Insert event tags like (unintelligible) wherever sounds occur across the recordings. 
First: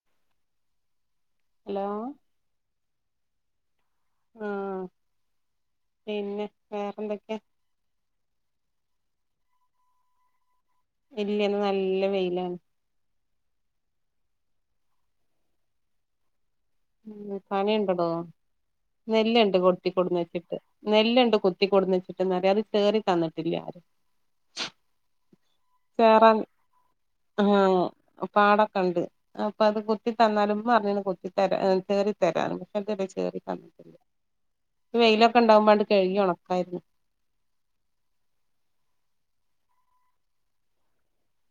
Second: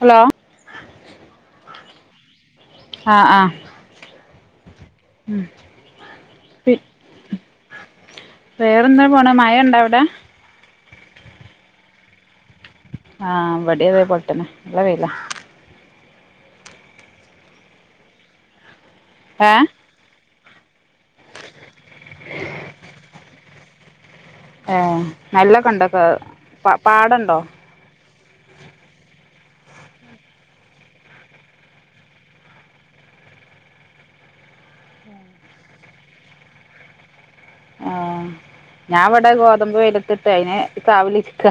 Hello hello ആ ആ ആ പിന്നെ വേറെന്തൊക്കെയാ വേറെന്ത പോണ മഴ ഉണ്ടോ ഇവിടെ ഇല്ലിനു നല്ല വെയിലാണ് ആ ഇവടെ അതേ പോട്ടണ നല്ലവേയ്ലാ ഉം പണിയുണ്ടടോ നെല്ല്ണ്ട് ഏഹ് കൊട്ടികൊടുന്നേ നെല്ലുണ്ട് കുത്തി കൊടുന്ന് വെച്ചിട്ട് നെറിയ അത് ചേറി തന്നിട്ടില്ല ഏ നല്ല കണ്ടക്കെ പ പാടെണ്ടോ പാടൊക്കെണ്ട് അപ്പൊ അത് കുത്തി തന്നാല് ഉമ്മ പറഞ്ഞീന് കുത്തി തര ഏ ചേറി തരാറ്ണ്ട് ചേറി തന്നിട്ട്ണ്ട് ഈ വെയിലൊക്കെ ഇണ്ടാവുമ്പാണ്ട് കഴുകി ഒണക്കായിരുന്നു ആ ഞാൻ ഇവടെ ഗോതമ്പ് വെയ്ലത്തിട്ട് അയിന് കാവിലിരിക്ക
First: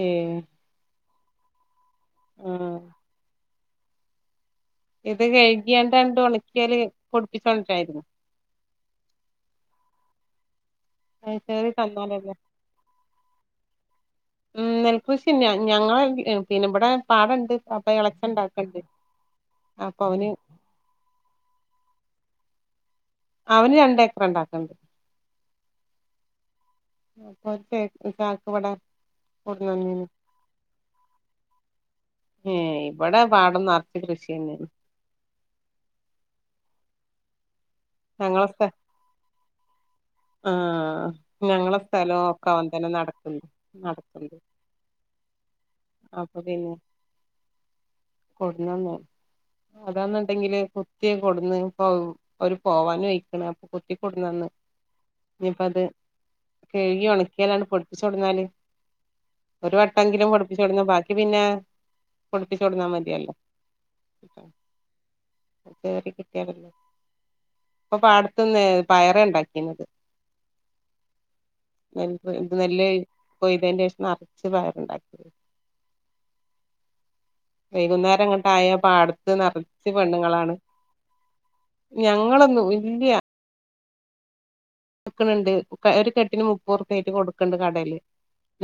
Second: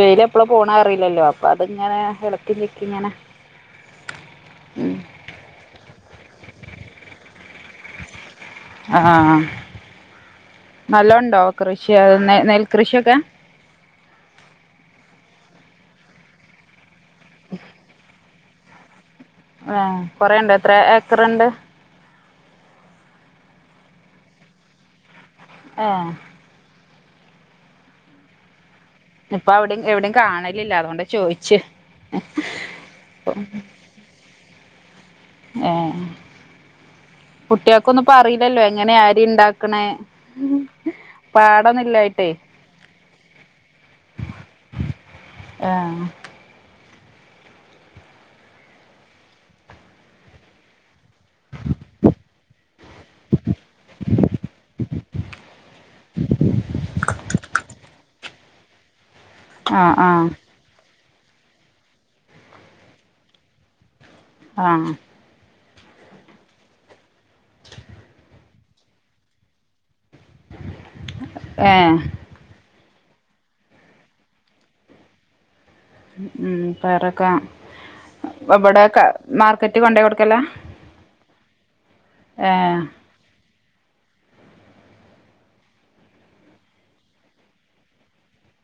വെയില് ഏഹ് എപ്പളാ പോണ അറിയില്ലല്ലോ പ (unintelligible) ഇങ്ങനെ ആഹ് കെടക്കേല്യിരിക്കുവാ ഇങ്ങനെ ഉം ഇത് കഴുകിയാണ്ടങ്ങട്ട് ഒണക്കിയാല് പൊടിപ്പിച്ചൊണ്ട്രായിരുന്ന് ആ അത് നല്ലോണ്ടോ ചേറി കൃഷി അ തന്നാലല്ലേ നെൽകൃഷിയൊക്കെ പിന്നെ ഞങ്ങ പിന്നെ ഇവിടെ പാടുണ്ട് അപ്പൊ ഇളച്ച ഉണ്ടാ (unintelligible) ക്ക (inaudible) ആ കൊറെണ്ട് എത്ര ഏക്കറുണ്ട്. അവന് രണ്ടേക്കറ ഇണ്ടാക്കണ്ട് ആഹ് (unintelligible) ഇപ്പൊ അവിടിം കൊടുന്നന്നീന് എവടിം കാണലില്ല അതുകൊണ്ട് ചോയിച്ച് ഏ ഇവിടെ പാടം നറച്ച് കൃഷിയന്നെയാണ് ഏ ഞങ്ങളെ സ്ഥ കുട്ട്യാക്കൊന്നുപ്പാറിയിലല്ലോ എങ്ങനെ അരി ഇണ്ടാ ക്കണെ ആഹ് ഞങ്ങള സ്ഥലോക്കെ അവൻ തന്നെ നടത്ത്ണ് നടത്ത്ണ്ട് ആഹ് അപ്പൊ പിന്നെ കൊടന്നന്ന് അതാന്നുണ്ടെങ്കില് കുത്തി കൊടുന്ന് ഔ ഒരു പോവാനു ആയിക്കണ അപ്പൊ കുത്തി കൊടുന്നന്ന് ഇനിപ്പത് കഴുകി ഉണക്കിയാലാണ് പൊടിപ്പിചൊട്ന്നാല് ഒരു ആഹ് ആഹ് വട്ടെങ്കിലും വെട് കൊടുന്ന് ബാക്കി പിന്നെ പൊടുപ്പിച്ചൊടന്നാ മതിയല്ലോ ആഹ് ചേറി കിട്ടിയാല് പ്പൊ പാട ത്ത്ന്ന് പയറെണ്ടാക്കിന്നത് ഏഹ് എന്ത് നെല്ലേയ് കൊയ്തേന്റെശം നറച്ച് പയറ്ണ്ടാക്കി (inaudible) ഉം പായറൊക്കെ വൈകുന്നേരം അങ്ങട്ടായ ഇവടെ ക പാടത്ത് മാർക്കറ്റി നിറച്ച് കൊണ്ടയി കൊടുക്കല ഞങ്ങളൊന്നു ഇല്യ കൊടുക്ക്‌ണ് ണ്ട് ഒരു കെട്ടിന് മുപ്പറുപ്പായിറ്റ് കൊടുക്കണ്ട് കടേല്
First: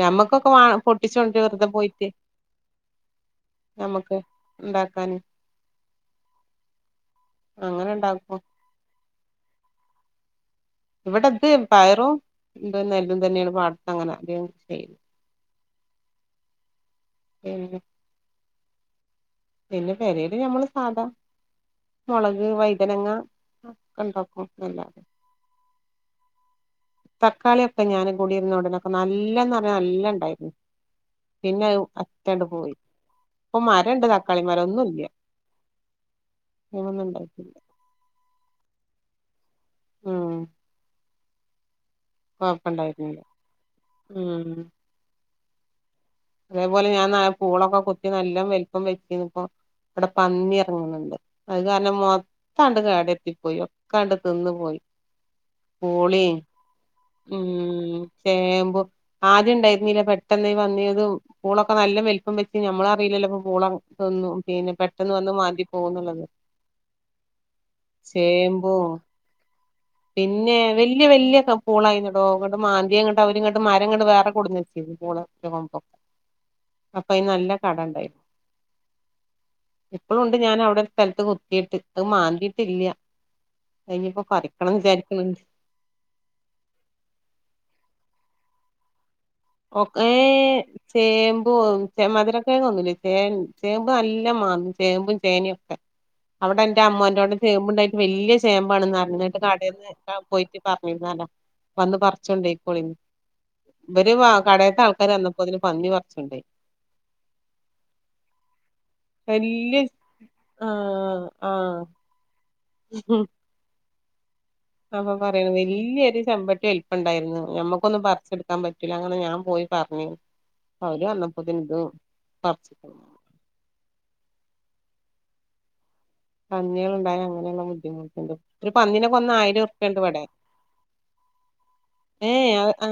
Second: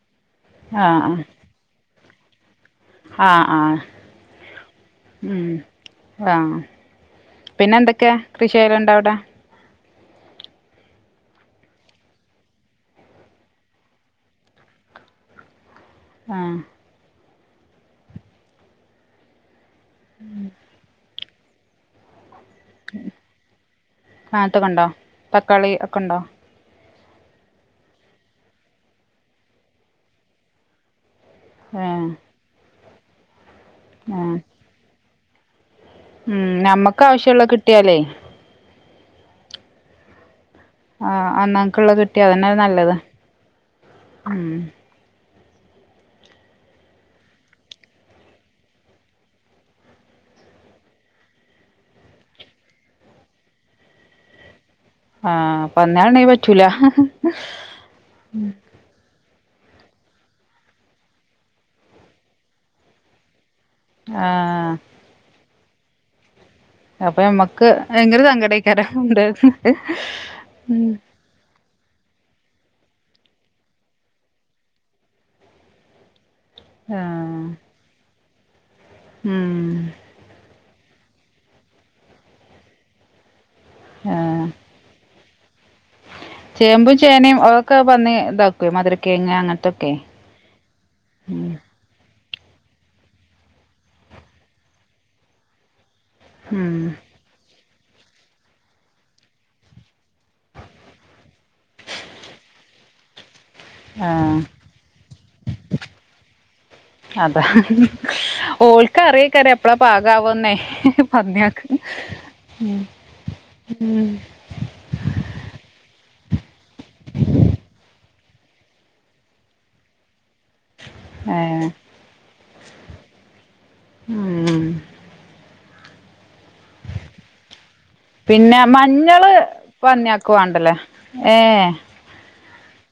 ഞമ്മക്ക് ക്കൊക്കെ പൊട്ടിച്ചുകൊണ്ടരാര്ക്കും പോയിട്ട് ആ ആ ഞമ്മക്ക് ഉണ്ടാക്കാന് മ് ആ അങ്ങനെ പിന്നെന്തൊക്കെ ഉണ്ടാക്കും കൃഷികള് ഇണ്ടവിടെ ഇവിടെ ഇത് പയറും എന്ത നെല്ലും തന്നെയാണ് പാടത്ത് അങ്ങനെ അധികോം ചെയ്യുന്നത് ആ (unintelligible) പിന്നെ പെരെല് ഞമ്മള് സാധാ മൊളക് പിന്നെ വഴുതനങ്ങ ഒക്കെ ഇണ്ടാക്കും (unintelligible) ഒക്കെണ്ടോ തക്കാളിയൊക്കെ ഞാനും കുടിരുന്ന ഉടനൊക്കെ നല്ലന്ന് പറഞ്ഞ നല്ല ഇണ്ടായിരുന്നു പിന്നെ അത് ഏഹ് ഒക്കെങ്ങട് പോയി ഇപ്പൊ മരണ്ട് ഏഹ് തക്കാളി മരം ഒന്നുല്ല ഉം ഞമ്മക്കാവശ്യുള്ളത് ഉണ്ടായിട്ടില്ല കിട്ടിയാലെ മ് ആ അന്നാന്ന്ക്ള്ളത് കിട്ട് കിട്ടിയതന്നെ നല്ലത കൊഴപ്പണ്ടായിരുന്നില്ല മ് ഉം അതേപോലെ ഞാൻ നാല് പൂളൊക്കെ കുത്തി നല്ല വൽപ്പം വെച്ചിന്നു ഇപ്പോ ഇവിടെ പന്നി ഇറങ്ങ്ണ്ണ്ട് അത് കാരണം മൊത്തണ്ട് കേടെര്ത്തിപ്പോയി ഒക്കാണ്ട് തിന്ന് പോയി ആ പന്ന്യേ ള് ണ്ടെങ്കി പൂളീം പറ്റൂല ഉം ചേമ്പും ആദ്യം ഇണ്ടായിര്ന്നില്ല പെട്ടെന്ന് വന്നിയതും പൂളക്കെ നല്ല വെല്പ്പം വെച്ച് ഞമ്മളറീല്ലല്ലോ പൂള ഒന്നും ആഹ് പിന്നെ പെട്ടെന്ന് വന്ന് മാന്തി പോന്നള്ളത് അപ്പൊ മ്മക്ക് ഭയങ്കര സങ്കടേക്കാരം ഇണ്ടാക പിന്നെ വല്ല്യ വല്ല്യ പൂളായിന്നടോ ങ്ങട് മാന്തി ഇങ്ങട്ട് അവരിങ്ങട്ട് മരങ്ങട്ട് വേറെ കൊടുന്ന് വെച്ചിരുന്നു പൂള കൊമ്പോ അപ്പ അയ്ന് ആഹ് നല്ല കട എണ്ടായിരുന്ന് ഉം ഇപ്പളു ഉണ്ട് ഞാനവിടെ സ്ഥലത്ത് കുത്തിയിട്ട് അത് മാന്തിയിട്ടില്ല്യ ആഹ് (unintelligible) (unintelligible) ചേമ്പും ചേനയും അതൊക്കെ വന്ന് ഇതാക്കൊ മധുര ഒ ഏ ഉം ചേമ്പോ മധുര (unintelligible) ചേമ്പ് നല്ല മാന്തും ചേമ്പും ചേനയുക്കെ അവിടെ ഉം എന്റെ അമ്മ ൻ്റോട ചേമ്പു ണ്ട വലിയ ചേമ്പാണ് നിറഞ്ഞിട്ട് കടയിന്ന് പോയിട്ട് പറഞ്ഞിരുന്നാലോ വന്ന് പറച്ചുണ്ടോയികോളി ഇവർ വാ ആഹ് അതാ ഓൾക്ക അറിയക്കാർ എപ്പോഴാ വല്യ പാകവന്നെ പന്നിയക്ക് ഉം ഉം അപ്പൊ പറയണ വല്യൊരു ചെമ്പട്ട വലിപ്പം ഉണ്ടാരുന്നു നമ്മുക്കൊന്നും പറച്ചു എടുക്കാൻ പറ്റൂല അങ്ങനെ ഞാൻ പോയി പറഞ്ഞു. അവർ വനപ്പോ ഏഹ് (unintelligible) പർച്ചി ഉം പന്നികൾ ഉണ്ടായ അങ്ങനെയുള്ള ബുദ്ധിമുട്ടുണ്ട് പിന്നെ ഇനി പന്നി നെ കൊന്ന മഞ്ഞള് ആയിരം രുപ്യുണ്ട് ഇവിടെ പന്നിയാക്ക് വാണ്ടല്ലേ ഏഹ് ഏ ആ ആ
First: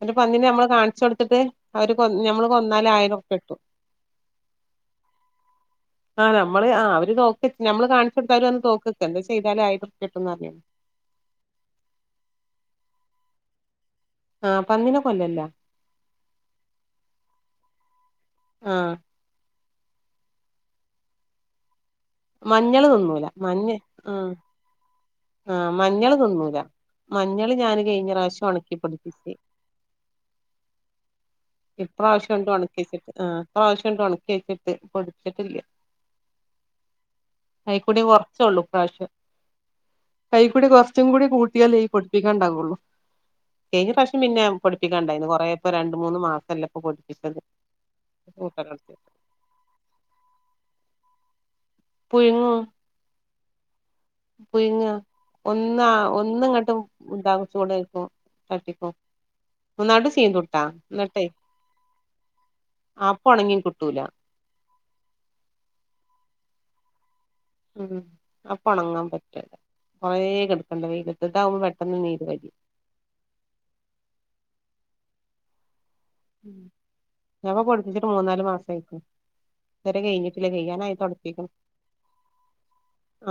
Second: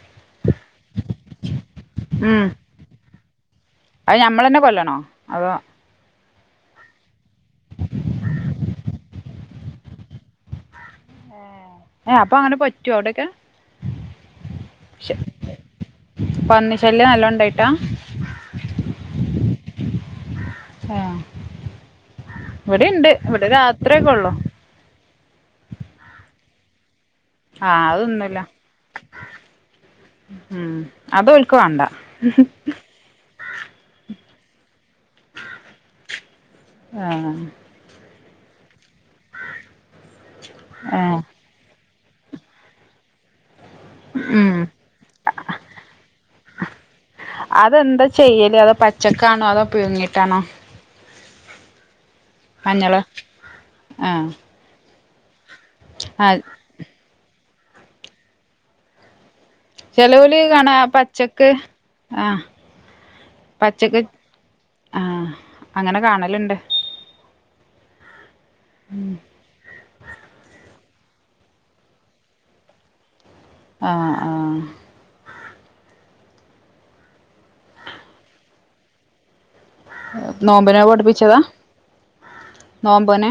പിന്നെ പന്നിനെ നമ്മൾ കാണിച്ചു കൊടുത്തിട്ട് അവർ കൊ നമ്മൾ ഉം കൊന്നാൽ ആയിരം പെട്ടു അത് ഞമ്മളെന്നെ കൊല്ലണോ? അതോ ആ നമ്മള് ആ അവര് നോക്കി വച് നമ്മള് കാണിച്ചു കൊടുത്താ അവര് വന്ന് തോക്കക്കെ എന്തോ ചെയ്താല് ആയിരം ഉർപ്യ കിട്ടുംന്ന് അർഞ്ഞീന്നു. ഏ അപ്പൊ അങ്ങനെ പറ്റോ അവിടെക്കെ? ആഹ് പന്നിനെ ശെ കൊല്ലല്ല പന്നി ശല്യം നല്ലോണ്ടായിട്ടാ ആഹ് ആ മഞ്ഞള് ഇവടീണ്ട് തിന്നൂല ഇവ്ടെ രാത്രിയൊക്കെ ഉള്ളൂ ആ മഞ്ഞള് തിന്നൂല. മഞ്ഞള് ആ ഞാന് കഴിഞ്ഞ അതൊന്നൊല്ല പ്രാവശ്യം ഒണക്കി പൊടിപ്പിച്ച് ഉം അതോൽ ഇപ്രാവശ്യുണ്ട് ഒണക്ക്യേച്ച്ട്ട് ആ ഇപ്രാവശ്യണ്ട് ഒണക്ക്യേച്ചിട്ട് പൊടിപ്ച്ചിട്ടില്ല്യ. ആ അയ്ക്കൂടെ (unintelligible) കൊറച്ചൊള്ളൂ ഇപ്രാവശ്യം. അയ്കൂടി ഏ കൊറച്ചും കൂടി കൂട്ടിയാലേ യി പൊട് പ്പിക്കാണ്ടാവൊള്ളൂ. കയ്ഞ്ഞ പ്രാശ്യം പിന്നെ ഉം പൊടിപ്പിക്കാണ്ടായ്ന്നു കൊറേപ്പൊ രണ്ട് മൂന്ന് മാസ് അതെന്താ ചെയ്യലേ അതോ പച്ചക്കാണോ അതോ പുഴിങ്ങിട്ടാണോ മഞ്ഞള് ആ പുഴിങ്ങ ഒന്ന ആ ഒന്നും ഇങ്ങട്ടും ഉണ്ടാകും ചൂടേക്കും (unintelligible) ഒന്നാണ്ട് ചെലോല് ചീന്തുട്ടാ കാണാ ആ എന്നിട്ടേ പച്ചക്ക് ആ അപ്പൊ ഒണങ്ങി കിട്ടൂല പച്ചക്ക് ആ അങ്ങനെ കാണല്ണ്ട് ഉം അപ്പൊ ഒണങ്ങാൻ പറ്റൂല്ല കൊറേ കെട് പണ്ട് വെയിലത്തിട്ടാവുമ്പൊ പെട്ടെന്ന് നീര് വലിയും ആ ആ ഉം ഞാപ്പൊ പൊടുപ്പിച്ചിട്ട് മൂന്നാല് മാസം ആയിക്ക്ണ് ഇതുവരെ കഴിഞ്ഞിട്ടില്ല നോമ്പിനെ കയ്യാനായി പഠിപ്പിച്ചതാ തൊടക്കിക്ക്ണ്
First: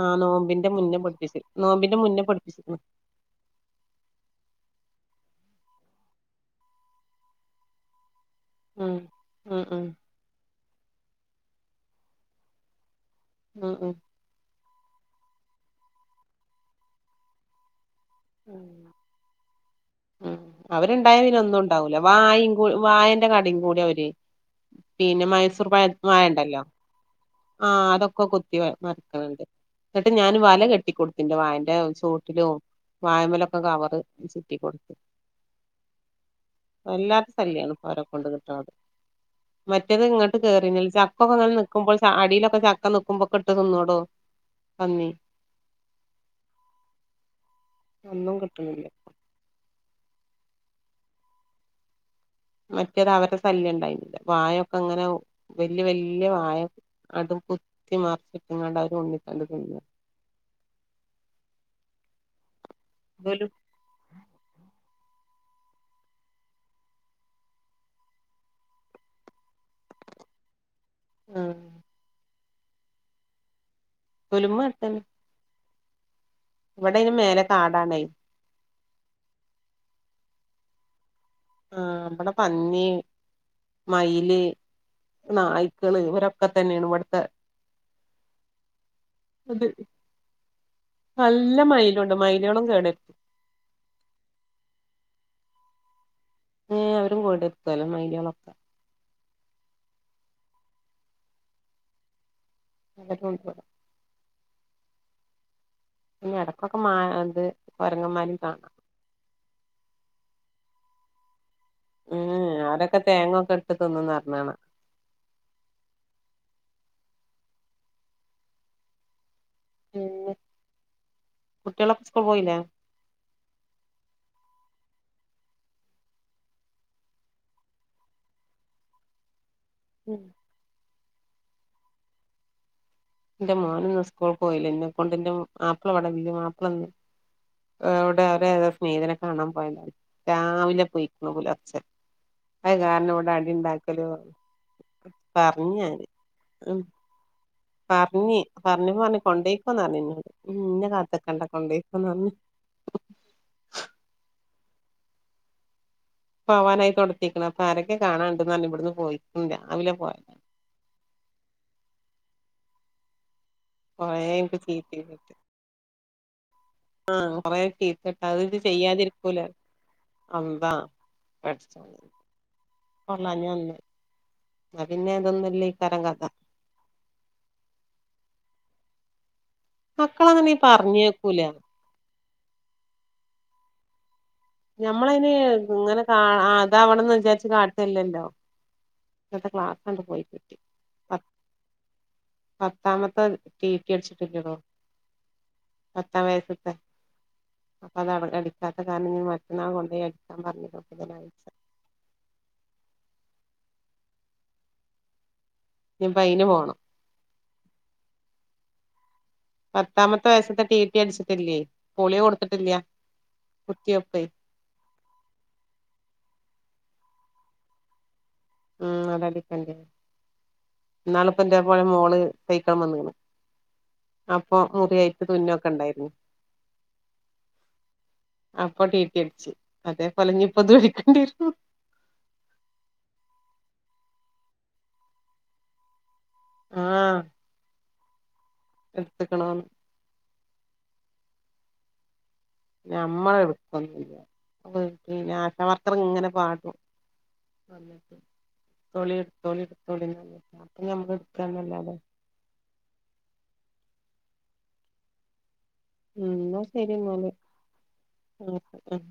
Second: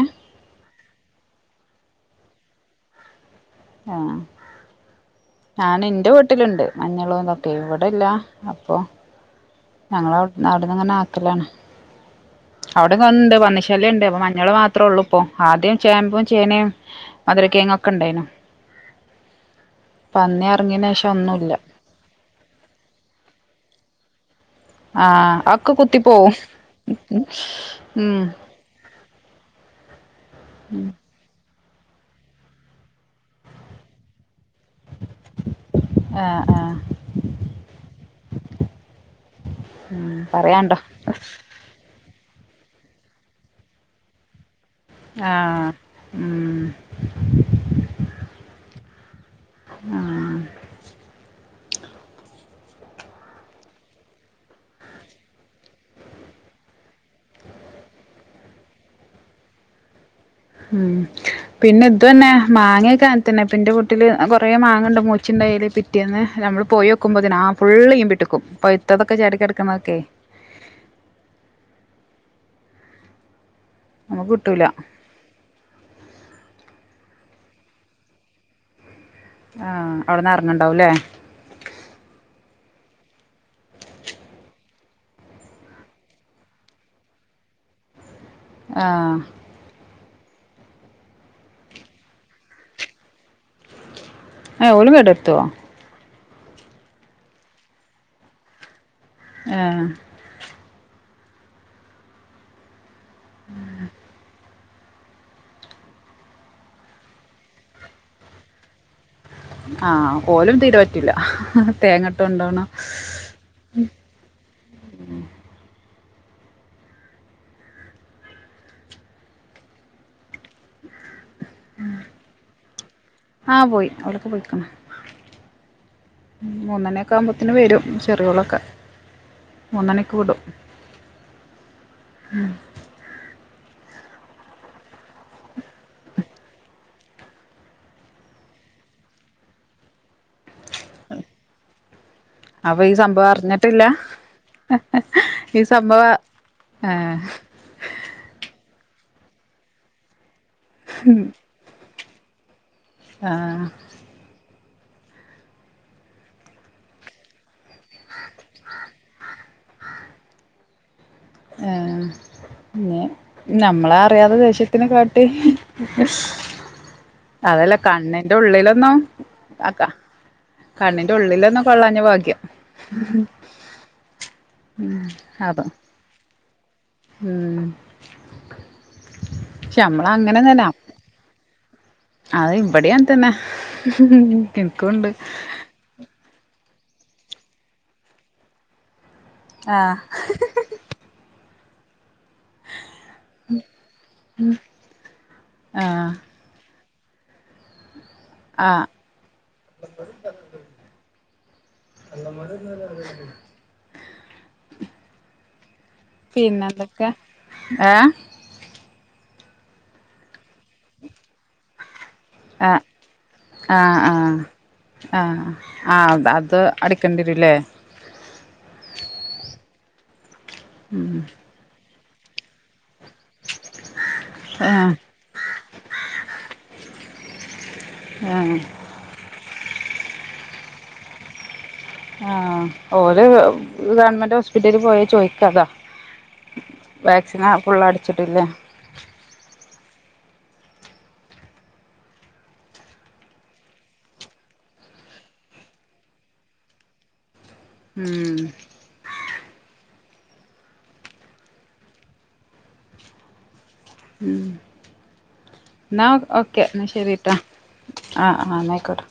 ആ നോമ്പി ന്റെ മുന്നേ പൊടിപ്പിച് നോമ്പിന്റെ മുന്നേ പൊടിപ്പിച്ച്ക്ക്ണ് ആ ഞാൻ ന്റെ വീട്ട്ല്ണ്ട് മഞ്ഞളും ഇതൊക്കെ ഇവിടില്ല അപ്പോ ഉം ഉം ഉം ഞങ്ങളവിടെ ന്നാ അവിടങ്ങനെ ആക്കലാണ് അവിടെ ഇവിടെ (unintelligible) പന്നി ശല്യം ഉം ഇണ്ട് അപ്പോ മഞ്ഞൾമാത് അത്രേ ഉള്ളൂ ഇപ്പൊ ആദ്യം ചേമ്പും ചേനേം മധുരകിഴങ്ങും ഒ ഉം ഉം പന്നി ഇറങ്ങിയന് ശേഷം അവരുണ്ടായ പിന്നെ ഒന്നും ഒന്നുമില്ല ഉണ്ടാവൂല വായ കൂ വായെന്റെ കടയും കൂടെ (unintelligible) പിന്നെ ആ മൈസൂർ ഒക്കെ വാ കുത്തി വാഴ പോവും ണ്ടല്ലോ ആ ഉം അതൊക്കെ കുത്തി മ ആ ഇണ്ട് ഇപ്പൊ ഞാൻ വല കെട്ടി കൊടുത്ത് ന്റെ വായ (unintelligible) ചോട്ടിലും വായമ്മലൊക്കെ കവറ് ട്ടി കൊടുത്ത് ആ ആ വല്ലാത്ത ശല്യം ആണ് ഇപ്പൊ അവരെക്കൊണ്ട് കിട്ട്ണത് മറ്റേത് ഉം ഇങ്ങോട്ട് പറയാണ്ടോ കേറിനില്ല ചക്കക്കെ ഇങ്ങനെ നിക്കുമ്പോൾ ചാട് തൊടിയിലൊക്കെ ചക്ക നിക്കുമ്പോ ട്ട് തിന്നോടോ പന്നി ആ ആ ഉം ഇപ്പം കിട്ട്ണില്ല ആ മറ്റേത് അവരുടെ ശല്യം ണ്ടായിരുന്നില്ല വായൊക്കെ ങ്ങനെ വല്യ വല്യ വായ അതും കുത്തി മറിച്ചിട്ട്ങ്ങാണ്ട് അവര് ഉണ്ണിത്തണ്ട് തിന്നാ ഉം പിന്നെ ഇതെന്നെ മാങ്ങയൊക്കെ അങ്ങനെത്തെന്നെ ബലും ന്റെ വീട്ടില് കൊറേ മാങ്ങ ഉണ്ട് മൂ ച്ച്ണ്ടായ്ലേ പിറ്റേന്ന് നമ്മള് പോയോക്കുമ്പത്തിന് ആ ഫുള്ള് ഈമ്പി ട്ട്ക്കും, പഴ്ത്തതൊക്കെ ചാടിക്കെടക്കണതൊക്കേ കിടക്കുന്നതൊക്കെ ഉം നമുക്ക് പുലുമ കിട്ടൂല. ഇവിടെയ്ന് മേലെ കാടാണെയ് ആഹ് അവിട്ന്നറങ്ങ്ണ്ടാവൂല്ലേ ആ ഇവിടെ പന്നി, മയില്, നായ്ക്കള് ഇവരൊക്കെ തന്നെയാണ് ഇവിട്ത്തെ ആഹ് നല്ല മയിലുണ്ട് മയിലാളും കേടർ ഏ ഓലു കേടര്ത്തോ ഏ അവരും കേട്ത്തല്ലോ മൈലോളൊക്കെ ഏഹ് (unintelligible) പിന്നെ ഇടക്കൊക്കെ മാ അത് കൊരങ്ങന്മാരിം കാണാം ആഹ് ഓലും തീരെ പറ്റില്ല ഉം തേങ്ങട്ടൊണ്ടോണം (inaudible) അവരൊക്കെ തേങ്ങൊക്കെ ഇട്ട് തിന്നുംന്ന് പറഞ്ഞ് കാണാം പിന്നെ ആഹ് കുട്ടികളൊക്കെ സ്കൂൾ പോയില്ലേ ആ പോയി അവലൊക്കെ പൊയിക്ക്ണ് മൂന്നണിയൊക്കെ ആവുമ്പോത്തിന് വരും ചെറിയോളൊക്കെ മൂന്നണിക്ക് വിടും ഉം എന്റെ മോനിന്ന് സ്കൂൾ പോയില്ല എന്നെ കൊണ്ട് എന്റെ മാപ്പള വടെല്ല മാപ്പള ഒന്ന് എവ്ടെ അവരെതോ സ്നേഹതിനെ കാണാൻ പോയതാ രാ രാവിലെ പൊയിക്കണ് പുലർച്ചെ അഅ് അപ്പൊ ഈ കാരണം സംഭവം ഇവിടെ അടി അറിഞ്ഞിട്ടില്ല ഉണ്ടാക്കലും ഈ പറഞ്ഞ് ഞാന് സംഭവം ഉ ഏഹ് പറഞ്ഞ് പറഞ്ഞപ്പോറഞ്ഞ് കൊണ്ടേയ്ക്കോന്നർന്നീനി. ഇന്നെ കാത്ത്ക്കണ്ട കൊണ്ടയ് (unintelligible) ആഹ് പോവാനായി തൊടത്തിക്ക്ണ് അപ്പൊ ആരക്കെ കാണാണ്ട്ന്ന് പറഞ്ഞ് ഇവിടന്ന് പോയി ഇല്ല രാവിലെ പോയാ ആഹ് പിന്നെ നമ്മളാ കൊറേ അറിയാതെ ഇൻക്ക് ദേഷ്യത്തിനെ ചീത്തേം കാട്ടി ആഹ് കൊറെ അതല്ല ചീത്തേട്ട് കണ്ണിന്റെ അത് ഇത് ഉള്ളിലൊന്നും ചെയ്യാതിരിക്കൂല ആക്ക അമ്പാ കണ്ണിന്റെ ഉള്ളിലൊന്നും കൊള്ളാഞ്ഞ ഭാഗ്യം കൊള്ളാഞ്ഞെ നന്നാ പിന്നെ അതാ അതൊന്നുമല്ലെക്കാരം കഥ ഉം പക്ഷെ നമ്മള മക്കളണേ അങ്ങനെ തന്നെ പറഞ്ഞേക്കൂല അത് ഇവിടെ അങ്ങനെതേനെ ഞമ്മളൈന് ഇങ്ങനെ കാ അതാവണന്ന് വിചാരിച്ച് കാട്ടല്ലല്ലോ ഇന്നത്തെ ആഹ് ക്ലാസാണ്ട് പോയി കിട്ടി പത്താമത്തെ ടീറ്റി അടിച്ചിട്ടില്ലടോ ആഹ് പത്താം വയസ്സത്തെ അപ്പത് അടിക്കാത്ത ആഹ് കാരണം ഇനി മറ്റന്നാൾ കൊണ്ടോയി അടിക്കാൻ പറഞ്ഞുതായി (unintelligible) ഇനിപ്പ അയിന് പിന്നെ പോണം എന്തൊക്കെ ഏഹ് പത്താമത്ത വയസത്തെ ടി ടി അടിച്ചട്ടില്ലേ ആഹ് ആഹ് കുത്തിവെപ്പേ ആഹ് ആഹ് ആഹ് അത് അടക്കണ്ടിവരൂലെ ഉം അത് അടക്കണ്ടിവരും ഉം നാളെ ഇപ്പ എൻ്റെ കൂടെ മോ ള് (unintelligible) അപ്പൊ ആഹ് മുറിയായിട്ട് തുന്നൊക്കെ ഉണ്ടായിരുന്നു ആഹ് അപ്പൊ ടി ടി അടിച്ച് അതെ അല്ലെങ്കി ഇപ്പ അത് എട്ക്കണ്ടി വരും ആഹ് ഓരോ ഗവണ്മെൻ്റ് ഹോസ്പിറ്റലി പോയാ ചോയിക്കതാ വാക്സിൻ ആ പുള്ളാ അടു ച്ചിട്ടില്ല വെപ്പിക്കണോന്ന് നമ്മള് എടുക്കുന്നില്ല ആശ വർക്കർ ഇങ്ങനെ പാടും വന്ന്ട്ട് ഉം എടുത്തോളി എടുത്തോളി എടുത്തോളി എന്ന് പറഞ്ഞ് അപ്പ നമ്മള് എടുത്താന്നല്ലാതെ ഉം എന്നാ ഉം ഓക്കെ ഇന്നാ എന്ന ശരി ശരീട്ട ആഹ് ആഹ് ഇന്നാല് എന്നായിക്കോട്ടെ